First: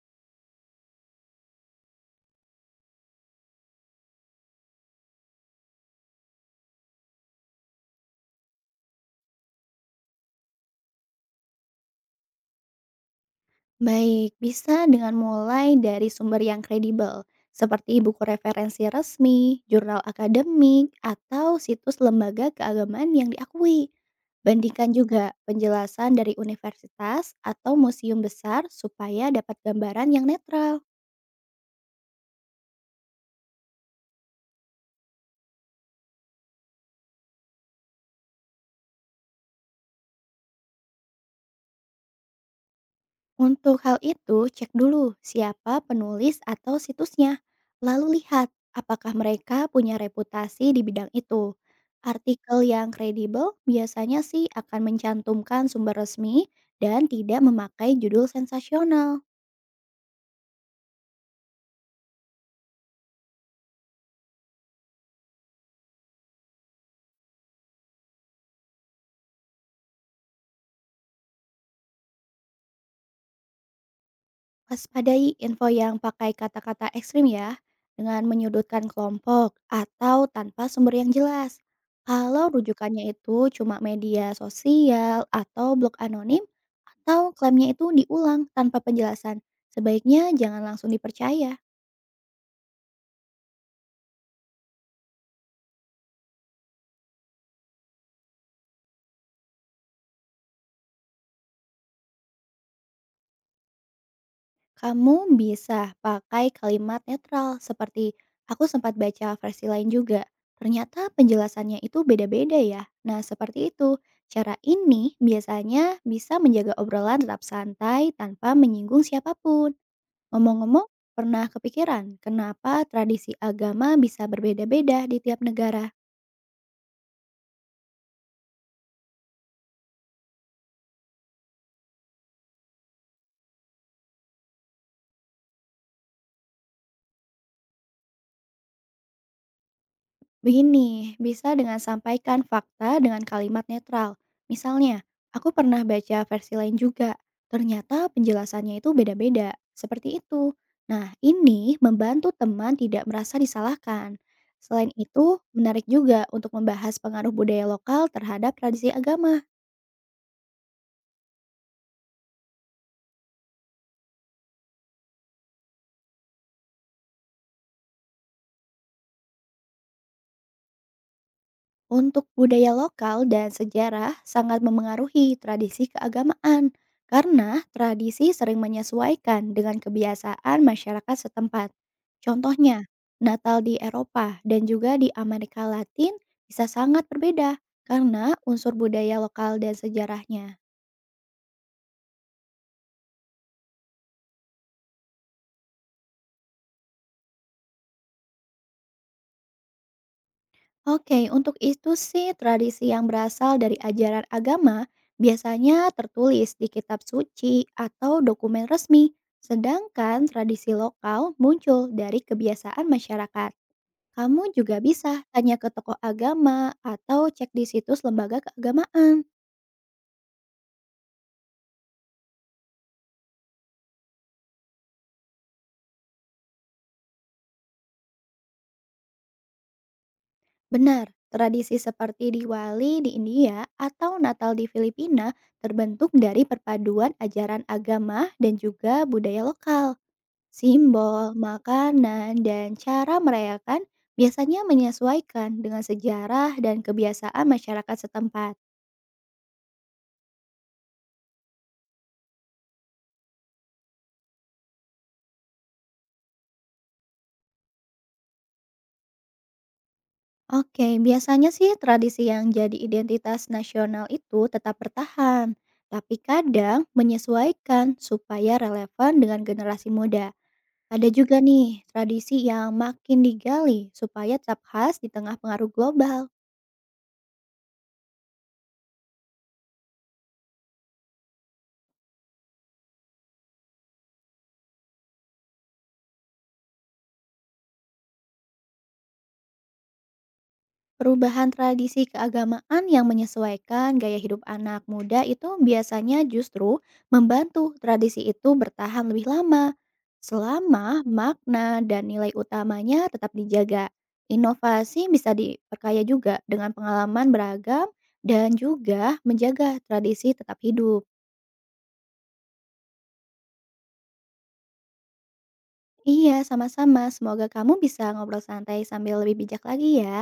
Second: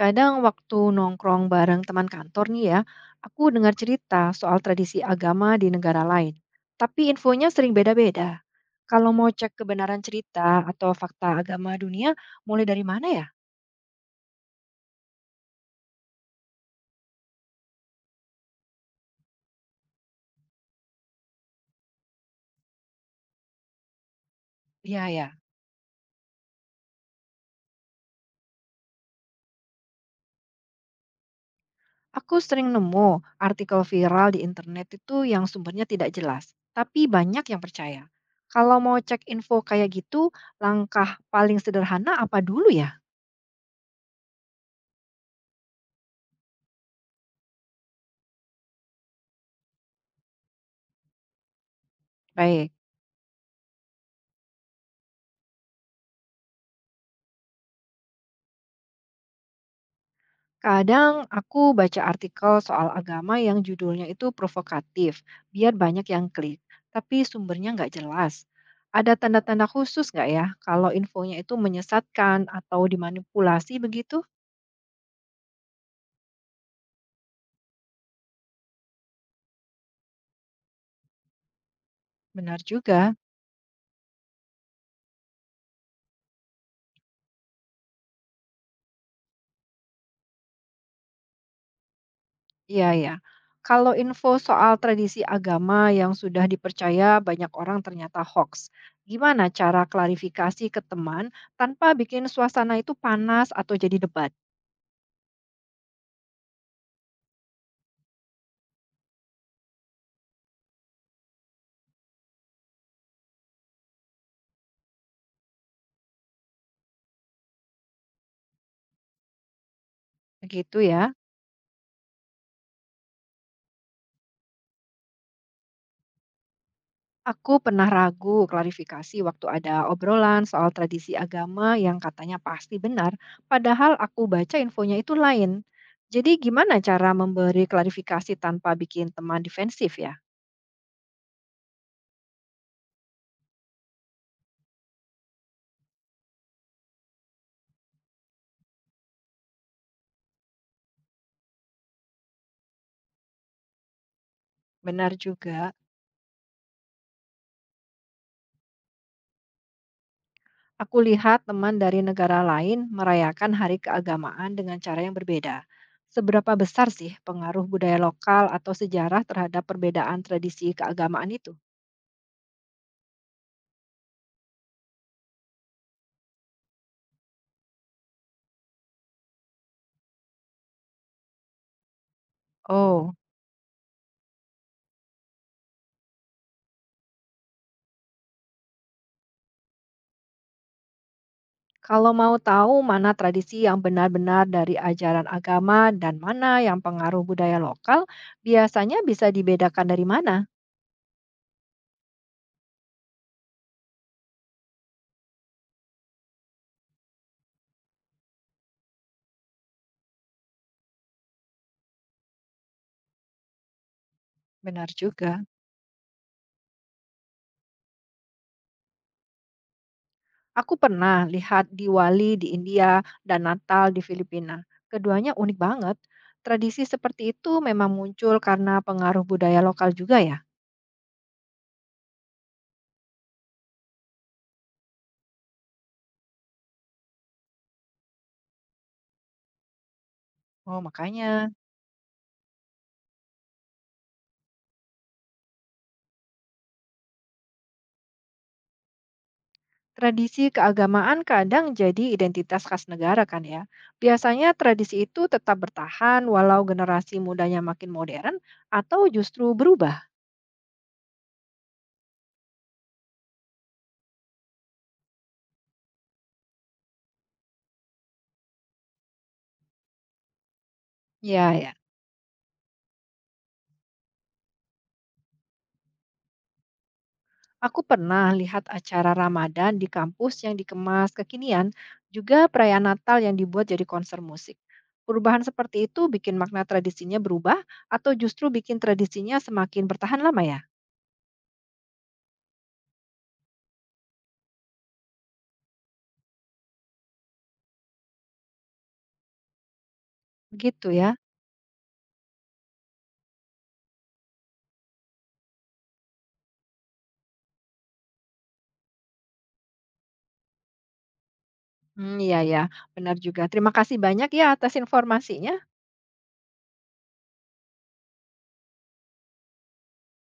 Kadang waktu nongkrong bareng teman kantor nih ya, aku dengar cerita soal tradisi agama di negara lain. Tapi infonya sering beda-beda. Kalau mau cek kebenaran cerita atau fakta agama dunia, mulai dari mana ya? Baik, bisa dengan mulai dari sumber yang kredibel, seperti buku referensi resmi, jurnal akademik, atau situs lembaga keagamaan yang diakui. Bandingkan Iya ya. juga penjelasan dari universitas atau museum besar supaya dapat gambaran yang netral. Aku sering nemu artikel viral di internet itu yang sumbernya tidak jelas, tapi banyak yang percaya. Kalau mau cek info kayak gitu, langkah paling sederhana apa dulu ya? Untuk hal itu, cek dulu siapa penulis atau situsnya, lalu lihat apakah mereka punya reputasi di bidang itu. Artikel Baik. yang kredibel biasanya sih akan mencantumkan sumber resmi dan tidak memakai judul sensasional. Kadang aku baca artikel soal agama yang judulnya itu provokatif, biar banyak yang klik, tapi sumbernya nggak jelas. Ada tanda-tanda khusus nggak ya kalau infonya itu menyesatkan atau dimanipulasi begitu? Waspadai info yang pakai kata-kata ekstrim ya, dengan menyudutkan kelompok atau tanpa sumber yang jelas. Kalau Benar rujukannya juga. itu cuma media sosial atau blog anonim, atau klaimnya itu diulang tanpa penjelasan, sebaiknya jangan langsung dipercaya. Iya ya. Kalau info soal tradisi agama yang sudah dipercaya banyak orang ternyata hoax. Gimana cara klarifikasi ke teman tanpa bikin suasana itu panas atau jadi debat? Kamu bisa pakai kalimat netral seperti aku sempat baca versi lain juga. Ternyata penjelasannya itu beda-beda ya. Nah, seperti itu. Cara ini biasanya bisa menjaga obrolan tetap santai tanpa menyinggung siapapun. Begitu Ngomong-ngomong, ya. pernah kepikiran kenapa tradisi agama bisa berbeda-beda di tiap negara? Aku pernah ragu klarifikasi waktu ada obrolan soal tradisi agama yang katanya pasti benar, padahal aku baca infonya itu lain. Jadi gimana cara memberi klarifikasi tanpa bikin teman defensif ya? Begini, bisa dengan sampaikan fakta dengan kalimat netral. Misalnya, aku pernah baca versi lain juga. Ternyata penjelasannya itu beda-beda. Seperti itu. Nah, ini membantu teman tidak merasa disalahkan. Selain Benar itu, juga, menarik juga untuk membahas pengaruh budaya lokal terhadap tradisi agama. aku lihat teman dari negara lain merayakan hari keagamaan dengan cara yang berbeda. Seberapa besar sih pengaruh budaya lokal atau sejarah terhadap perbedaan tradisi keagamaan itu? Untuk budaya lokal dan sejarah sangat memengaruhi tradisi keagamaan karena tradisi sering menyesuaikan dengan kebiasaan masyarakat setempat. Contohnya, Oh. Natal di Eropa dan juga di Amerika Latin bisa sangat berbeda karena unsur budaya lokal dan sejarahnya. Kalau mau tahu mana tradisi yang benar-benar dari ajaran agama dan mana yang pengaruh budaya lokal, biasanya bisa dibedakan dari mana. Oke, untuk itu sih tradisi yang berasal dari ajaran agama biasanya tertulis di kitab suci atau dokumen resmi, sedangkan tradisi lokal muncul dari kebiasaan masyarakat. Kamu juga Benar bisa juga. tanya ke tokoh agama atau cek di situs lembaga keagamaan. Aku pernah lihat Diwali di India dan Natal di Filipina. Keduanya unik banget. Tradisi seperti itu memang muncul karena pengaruh budaya lokal juga ya. Benar, tradisi seperti Diwali di India atau Natal di Filipina terbentuk dari perpaduan ajaran agama dan juga budaya lokal. Oh, Simbol, makanya. makanan, dan cara merayakan biasanya menyesuaikan dengan sejarah dan kebiasaan masyarakat setempat. Tradisi keagamaan kadang jadi identitas khas negara kan ya. Biasanya tradisi itu tetap bertahan walau generasi mudanya makin modern atau justru berubah. Oke, biasanya sih tradisi yang jadi identitas nasional itu tetap bertahan, tapi kadang menyesuaikan supaya relevan dengan generasi muda. Ada juga Ya, nih ya. tradisi yang makin digali supaya tetap khas di tengah pengaruh global. Aku pernah lihat acara Ramadan di kampus yang dikemas kekinian, juga perayaan Natal yang dibuat jadi konser musik. Perubahan seperti itu bikin makna tradisinya berubah atau justru bikin tradisinya semakin bertahan lama ya? Perubahan tradisi keagamaan yang menyesuaikan gaya hidup anak muda itu biasanya justru membantu tradisi itu bertahan lebih lama, selama Begitu ya. makna dan nilai utamanya tetap dijaga. Inovasi bisa diperkaya juga dengan pengalaman beragam dan juga menjaga tradisi tetap hidup. Hmm, iya ya, benar juga. Terima kasih banyak ya atas informasinya. Iya, sama-sama. Semoga kamu bisa ngobrol santai sambil lebih bijak lagi ya.